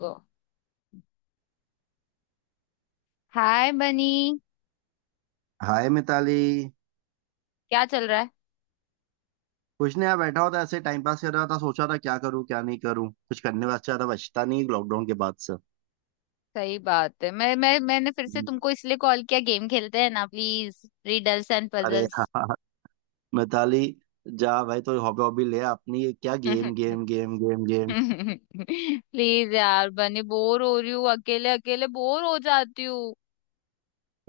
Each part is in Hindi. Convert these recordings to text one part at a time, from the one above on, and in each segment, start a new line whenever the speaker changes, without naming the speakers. गो। Hi Bunny.
हाय मिताली।
क्या चल रहा है?
कुछ नहीं यार, बैठा होता ऐसे टाइम पास कर रहा था। सोचा था क्या करूं क्या नहीं करूं, कुछ करने वास्ते ज्यादा बचता नहीं लॉकडाउन के बाद से।
सही बात है। मैं मैंने फिर से
हम्म।
तुमको इसलिए कॉल किया, गेम खेलते हैं ना, प्लीज, रिडल्स एंड
अरे
पजल्स।
हाँ मिताली, जा भाई तो हॉबी हॉबी ले अपनी, ये क्या game game game game game.
Please यार बनी, बोर हो रही हूँ, अकेले अकेले बोर हो जाती हूँ।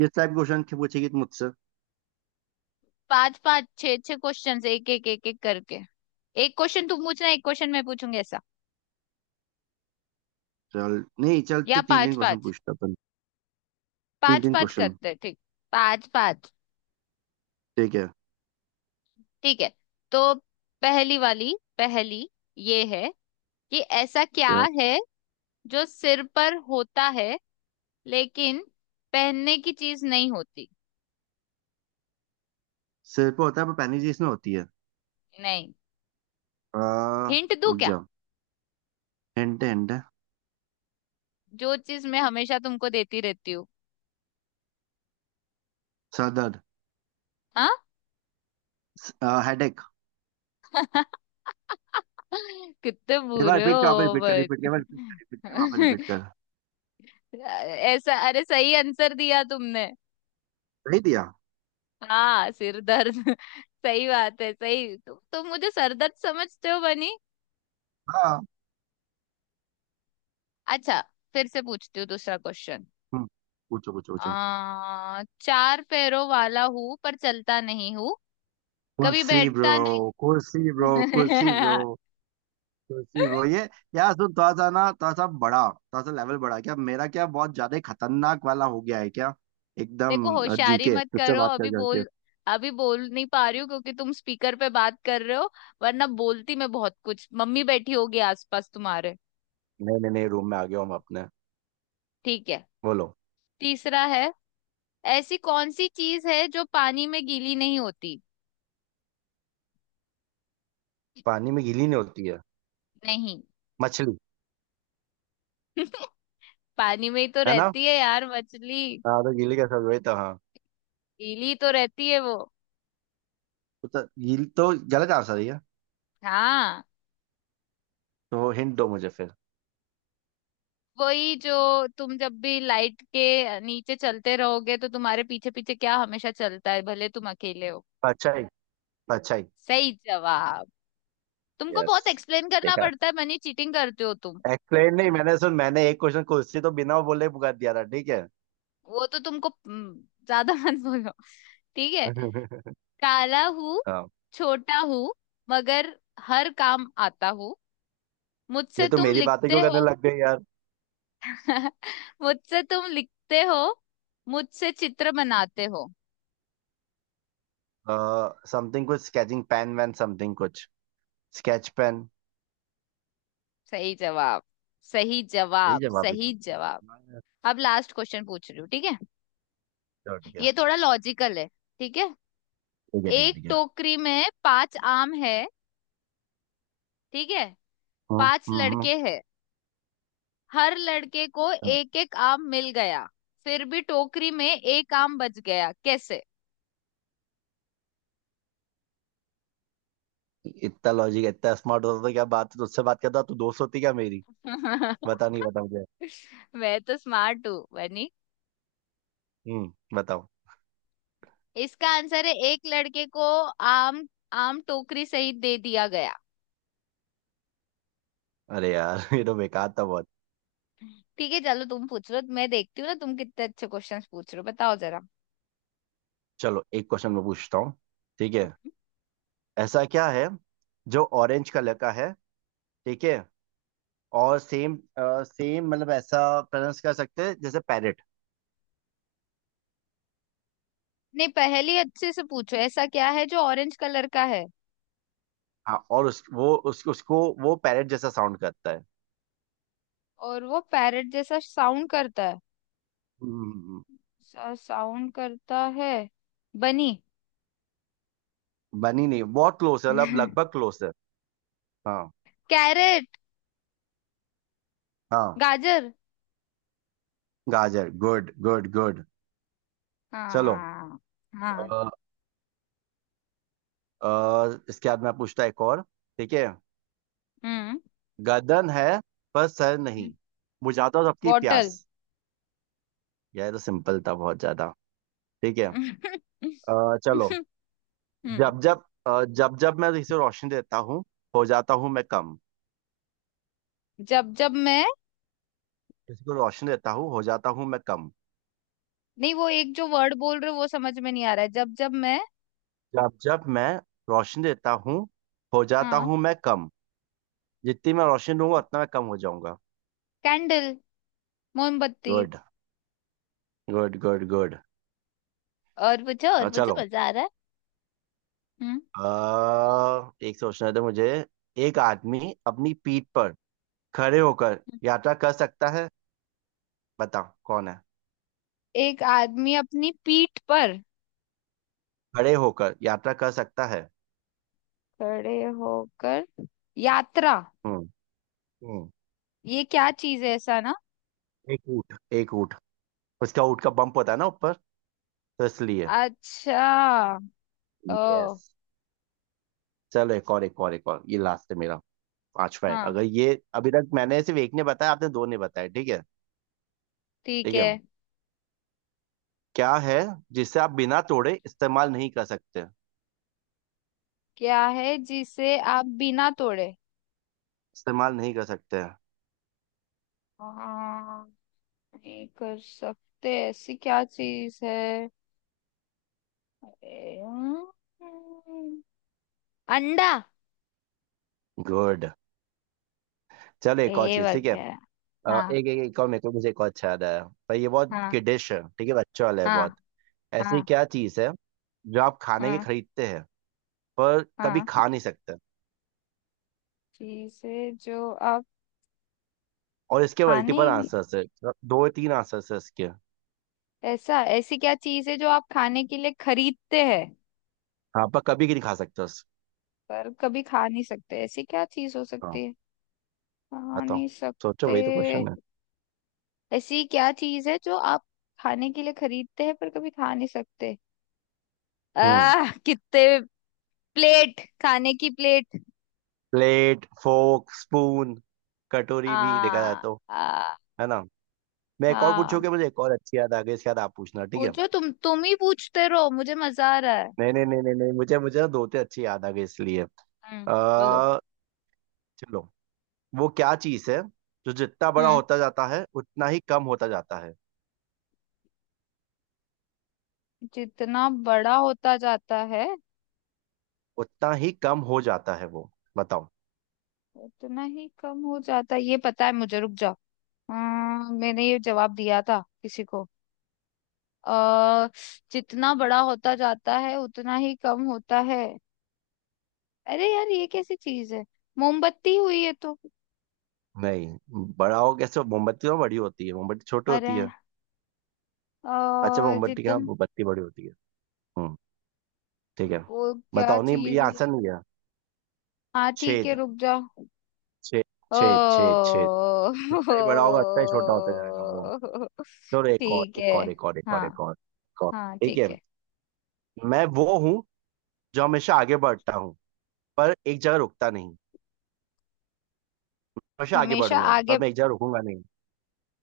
किस टाइप क्वेश्चन पूछेगी तू मुझसे?
5 5 6 6 क्वेश्चन, एक एक एक एक करके। एक क्वेश्चन तुम पूछना, एक क्वेश्चन मैं पूछूंगी ऐसा।
चल नहीं, चल
या
तो तीन तीन
पांच
क्वेश्चन
पांच
पूछता अपन। तीन
पांच
तीन
पांच
क्वेश्चन।
करते हैं, ठीक। 5 5।
ठीक है।
ठीक है। तो पहली वाली, पहली ये है कि ऐसा क्या
क्या?
है जो सिर पर होता है लेकिन पहनने की चीज नहीं होती?
सिर पे होता है पर पैनी इसमें होती है।
नहीं।
आ,
हिंट दूं
रुक
क्या?
जा। हिंट हिंट है।
जो चीज मैं हमेशा तुमको देती रहती हूँ।
सर दर्द।
हाँ।
हेडेक।
कितने
एक बार
बुरे
रिपीट कर, वापस
हो
रिपीट कर, रिपीट
बच्चे।
कर, रिपीट कर, रिपीट कर, वापस रिपीट कर।
ऐसा, अरे सही आंसर दिया तुमने।
नहीं दिया।
हाँ, सिर दर्द। सही बात है। सही, तुम मुझे सर दर्द समझते हो बनी।
हाँ।
अच्छा, फिर से पूछती हूँ दूसरा क्वेश्चन।
हम्म, पूछो पूछो पूछो।
आ, चार पैरों वाला हूं पर चलता नहीं हूं, कभी
कुर्सी
बैठता
ब्रो,
नहीं।
कुर्सी ब्रो, कुर्सी ब्रो, कुर्सी ब्रो ये। यार सुन, थोड़ा सा ना, थोड़ा सा बड़ा, थोड़ा सा लेवल बड़ा, क्या मेरा क्या बहुत ज्यादा ही खतरनाक वाला हो गया है क्या? एकदम।
देखो, होशियारी
जीके
मत
तुझसे
करो,
बात कर
अभी
करके।
बोल। अभी बोल नहीं पा रही हूँ क्योंकि तुम स्पीकर पे बात कर रहे हो। वरना बोलती मैं बहुत कुछ। मम्मी बैठी होगी आसपास तुम्हारे।
नहीं नहीं नहीं, रूम में आ गया हूँ मैं अपने।
ठीक है।
बोलो।
तीसरा है, ऐसी कौन सी चीज है जो पानी में गीली नहीं होती?
पानी में गीली नहीं होती है
नहीं।
मछली?
पानी में ही तो
है ना।
रहती है यार मछली,
हाँ तो गीली कैसे हुई? तो हाँ।
गीली तो रहती है वो।
तो गीली तो गलत आंसर है ये।
हाँ।
तो हिंट दो मुझे फिर।
वही जो, तुम जब भी लाइट के नीचे चलते रहोगे तो तुम्हारे पीछे पीछे क्या हमेशा चलता है भले तुम अकेले हो?
परछाई। परछाई।
सही जवाब। तुमको
यस।
बहुत एक्सप्लेन करना
देखा।
पड़ता है मनी, चीटिंग करते हो तुम।
एक्सप्लेन नहीं, मैंने सुन, मैंने एक क्वेश्चन खुद से तो बिना बोले पुकार दिया था, ठीक है?
वो तो तुमको ज्यादा मत बोलो। ठीक है। काला हूँ,
हाँ,
छोटा हूँ, मगर हर काम आता हूँ,
ये
मुझसे
तो
तुम
मेरी बातें
लिखते
क्यों करने
हो।
लग गई यार।
मुझसे तुम लिखते हो, मुझसे चित्र बनाते हो।
समथिंग कुछ स्केचिंग पेन वैन समथिंग कुछ। Sketch pen.
सही जवाब। सही
सही
जवाब,
जवाब है तो।
सही जवाब। अब लास्ट क्वेश्चन पूछ रही हूँ, ठीक है।
चलो ठीक है।
ये थोड़ा लॉजिकल है, ठीक है।
ठीक है ठीक है
एक
ठीक है।
टोकरी में 5 आम है, ठीक है। पांच
हम्म।
लड़के हैं, हर लड़के को
हम्म।
एक एक आम मिल गया। फिर भी टोकरी में एक आम बच गया, कैसे?
इतना लॉजिक इतना स्मार्ट होता तो क्या बात तुझसे बात करता, तू दोस्त होती क्या मेरी? बता, नहीं बता मुझे।
मैं तो स्मार्ट हूँ बनी।
हम्म बताओ।
इसका आंसर है, एक लड़के को आम, आम टोकरी सहित दे दिया गया।
अरे यार, ये तो बेकार था बहुत।
ठीक है, चलो तुम पूछ लो, मैं देखती हूँ ना तुम कितने अच्छे क्वेश्चंस पूछ रहे हो, बताओ जरा।
चलो, एक क्वेश्चन मैं पूछता हूँ। ठीक है। ऐसा क्या है जो ऑरेंज कलर का है? ठीक है। और सेम सेम मतलब ऐसा प्रोनाउंस कर सकते हैं जैसे पैरेट।
नहीं, पहेली अच्छे से पूछो। ऐसा क्या है जो ऑरेंज कलर का है
हाँ, और उसको वो पैरेट जैसा साउंड करता है।
और वो पैरट जैसा साउंड करता है?
हम्म,
साउंड करता है बनी।
बनी नहीं, बहुत क्लोज है, मतलब लगभग क्लोज है। हाँ।
कैरेट,
हाँ।
गाजर।
गाजर, गुड गुड गुड। चलो।
हाँ। हाँ।
अ, इसके बाद मैं पूछता एक और। ठीक है।
हम्म।
गर्दन है पर सर नहीं, बुझाता हूँ सबकी
बॉटल।
प्यास। यार ये तो सिंपल था बहुत ज्यादा। ठीक है। चलो।
हम्म।
जब जब अ, जब जब मैं इसे रोशनी देता हूँ हो जाता हूँ मैं कम।
जब जब मैं,
किसी को रोशनी देता हूँ हो जाता हूँ मैं कम।
नहीं वो एक जो वर्ड बोल रहे हो वो समझ में नहीं आ रहा है। जब जब मैं,
जब जब मैं रोशनी देता हूँ हो जाता
हाँ।
हूँ मैं कम। जितनी मैं रोशनी दूंगा उतना मैं कम हो जाऊंगा।
कैंडल, मोमबत्ती।
Good good good good.
और पूछो, और पूछो,
चलो।
मजा आ रहा है। हम्म।
एक सोचना था मुझे। एक आदमी अपनी पीठ पर खड़े होकर यात्रा कर सकता है, बताओ कौन है?
एक आदमी अपनी पीठ पर
खड़े होकर यात्रा कर सकता है।
खड़े होकर यात्रा,
हम्म हम्म।
ये क्या चीज है ऐसा ना?
एक ऊँट, एक ऊँट। उसका ऊँट का बम्प होता है ना ऊपर, तो इसलिए।
अच्छा। ओ।
यस। चलो, एक और एक और एक और, ये लास्ट है मेरा। पांच में
हाँ।
अगर ये, अभी तक मैंने सिर्फ एक ने बताया, आपने दो ने बताया, ठीक है।
ठीक
ठीक है।
है।
क्या है जिसे आप बिना तोड़े इस्तेमाल नहीं कर सकते?
क्या है जिसे आप बिना तोड़े?
इस्तेमाल नहीं कर सकते।
हाँ, नहीं कर सकते ऐसी क्या चीज है? अरे, हम्म, अंडा।
गुड। चलो, एक और
ए
चीज, ठीक है।
वगैरह।
अ,
हाँ।
एक एक एक और मेरे को मुझे एक और अच्छा याद आया। पर ये बहुत
हाँ।
किडिश है, ठीक है, बच्चों वाला है बहुत।
हाँ।
ऐसी
हाँ।
क्या चीज है जो आप खाने के
हाँ।
खरीदते हैं पर कभी
हाँ।
खा नहीं सकते?
चीज है जो आप
और इसके
खाने।
मल्टीपल आंसर्स है। दो तीन आंसर्स है इसके।
ऐसा, ऐसी क्या चीज है जो आप खाने के लिए खरीदते हैं?
हाँ पर कभी नहीं खा सकते उस।
पर कभी खा नहीं सकते, ऐसी क्या चीज हो
हाँ।
सकती है? खा
बताओ।
नहीं
सोचो,
सकते।
वही तो क्वेश्चन है।
ऐसी क्या चीज है जो आप खाने के लिए खरीदते हैं पर कभी खा नहीं सकते?
हम्म।
आह, कितने, प्लेट, खाने की प्लेट।
प्लेट, फोर्क, स्पून,
आ।
कटोरी भी देखा जाए तो।
आ।
है ना। मैं एक और
हाँ,
पूछूंगा, मुझे एक और अच्छी याद आ गई, इसके बाद आप पूछना, ठीक है?
पूछो, तुम ही पूछते रहो, मुझे मजा आ रहा है।
नहीं नहीं नहीं नहीं नहीं, मुझे मुझे ना दो तीन अच्छी याद आ गई इसलिए।
हम्म। बोलो।
आ, चलो। वो क्या चीज है जो जितना बड़ा
हम्म।
होता जाता है उतना ही कम होता जाता है?
जितना बड़ा होता जाता है
उतना ही कम हो जाता है वो, बताओ।
उतना ही कम हो जाता है, ये पता है मुझे, रुक जाओ। हाँ, मैंने ये जवाब दिया था किसी को। अ, जितना बड़ा होता जाता है उतना ही कम होता है। अरे यार, ये कैसी चीज है? मोमबत्ती हुई है तो।
नहीं, बड़ा हो कैसे? मोमबत्ती तो बड़ी होती है, मोमबत्ती छोटी
अरे।
होती है।
अ
अच्छा मोमबत्ती, हाँ
जितन
मोमबत्ती बड़ी होती है। हम्म, ठीक है।
वो क्या
बताओ नहीं, ये
चीज है?
आसान नहीं है।
हाँ ठीक है,
छेद।
रुक जा।
छेद। छेद छेद छेद।
ओ।
जितना ही बड़ा होगा उतना ही छोटा होता जाएगा वो। चलो, एक और
ठीक है।
एक और एक और एक
हाँ।
और एक और एक और।
हाँ
ठीक
ठीक
है।
है।
मैं वो हूँ जो हमेशा आगे बढ़ता हूँ पर एक जगह रुकता नहीं। हमेशा आगे
हमेशा
बढ़ूंगा पर
आगे।
मैं एक जगह रुकूंगा नहीं।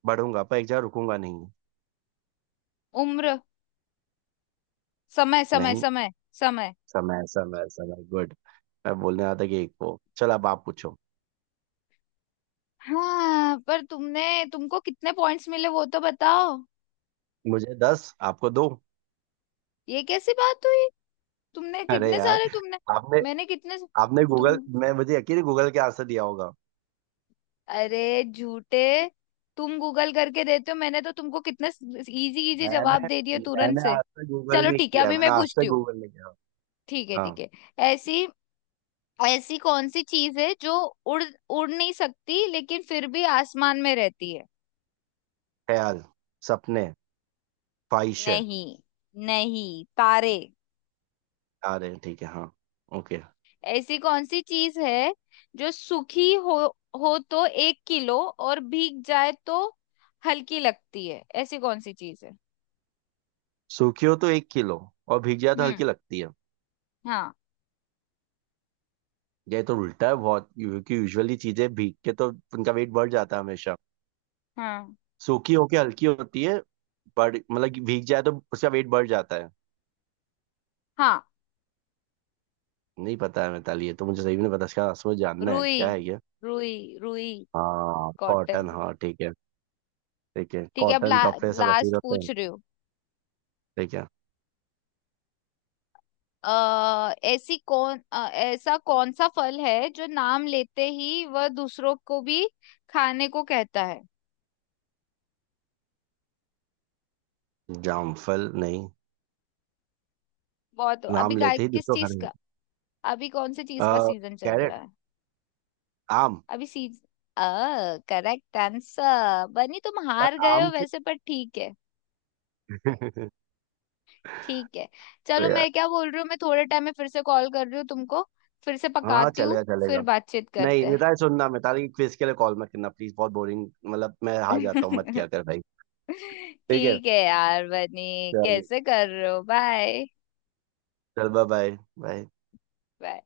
बढ़ूंगा पर एक जगह रुकूंगा नहीं।
उम्र। समय, समय,
नहीं।
समय। समय।
समय समय समय, गुड। मैं बोलने आता कि एक वो, चलो अब आप पूछो।
हाँ, पर तुमने, तुमको कितने पॉइंट्स मिले वो तो बताओ।
मुझे 10, आपको दो।
ये कैसी बात हुई? तुमने
अरे
कितने
यार।
सारे, तुमने।
आपने।
मैंने कितने।
आपने
तुम,
गूगल, मैं मुझे यकीन है गूगल के आंसर दिया होगा।
अरे झूठे, तुम गूगल करके देते हो। मैंने तो तुमको कितने इजी इजी
मैंने
जवाब दे दिए तुरंत
मैंने
से।
आज तक गूगल
चलो
नहीं
ठीक है,
किया,
अभी
मैंने
मैं
आज
पूछती
तक
हूँ।
गूगल नहीं किया।
ठीक है,
हाँ।
ठीक है। ऐसी, ऐसी कौन सी चीज है जो उड़ उड़ नहीं सकती लेकिन फिर भी आसमान में रहती है?
ख्याल, सपने, ख्वाहिशें।
नहीं। नहीं, तारे।
आ रहे हैं, ठीक है हाँ। ओके।
ऐसी कौन सी चीज है जो सूखी हो तो 1 किलो, और भीग जाए तो हल्की लगती है, ऐसी कौन सी चीज है?
सूखी हो तो 1 किलो और भीग जाए तो हल्की
हम्म।
लगती है।
हाँ।
ये तो उल्टा है बहुत, क्योंकि यूजुअली चीजें भीग के तो उनका वेट बढ़ जाता है हमेशा।
हाँ।
सूखी होके हल्की होती है। बढ़, मतलब कि भीग जाए तो उसका वेट बढ़ जाता है।
हाँ।
नहीं पता है मिताली, ये तो मुझे सही में नहीं पता, इसका असर जानना है
रुई।
क्या है ये।
रुई। रुई।
हाँ
कॉटन।
कॉटन, हाँ ठीक है। ठीक है,
ठीक है, अब
कॉटन कपड़े सब ऐसे ही
लास्ट
होते हैं।
पूछ रही हूँ।
ठीक है।
ऐसा कौन सा फल है जो नाम लेते ही वह दूसरों को भी खाने को कहता है?
जामफल नहीं।
बहुत, अभी
नाम
का,
लेते ही
किस
दूसरों
चीज
घर में।
का? अभी कौन से चीज
आ,
का सीजन चल रहा
कैरेट,
है?
आम।
अभी सीज अ करेक्ट आंसर बनी, तुम
पर
हार गए हो
आम।
वैसे पर ठीक है। ठीक है, चलो
तो यार।
मैं क्या बोल रही हूँ, मैं थोड़े टाइम में फिर से कॉल कर रही हूँ तुमको, फिर से
हाँ हाँ,
पकाती हूँ,
चलेगा
फिर
चलेगा।
बातचीत
नहीं
करते
मिताली, सुनना मिताली, क्विज के लिए कॉल मत करना प्लीज, बहुत बोरिंग, मतलब मैं हार जाता हूँ, मत
हैं।
किया कर भाई। ठीक है।
ठीक है यार बनी,
चल।
कैसे कर रहे हो? बाय।
चल बाय बाय। बाय।
बाय।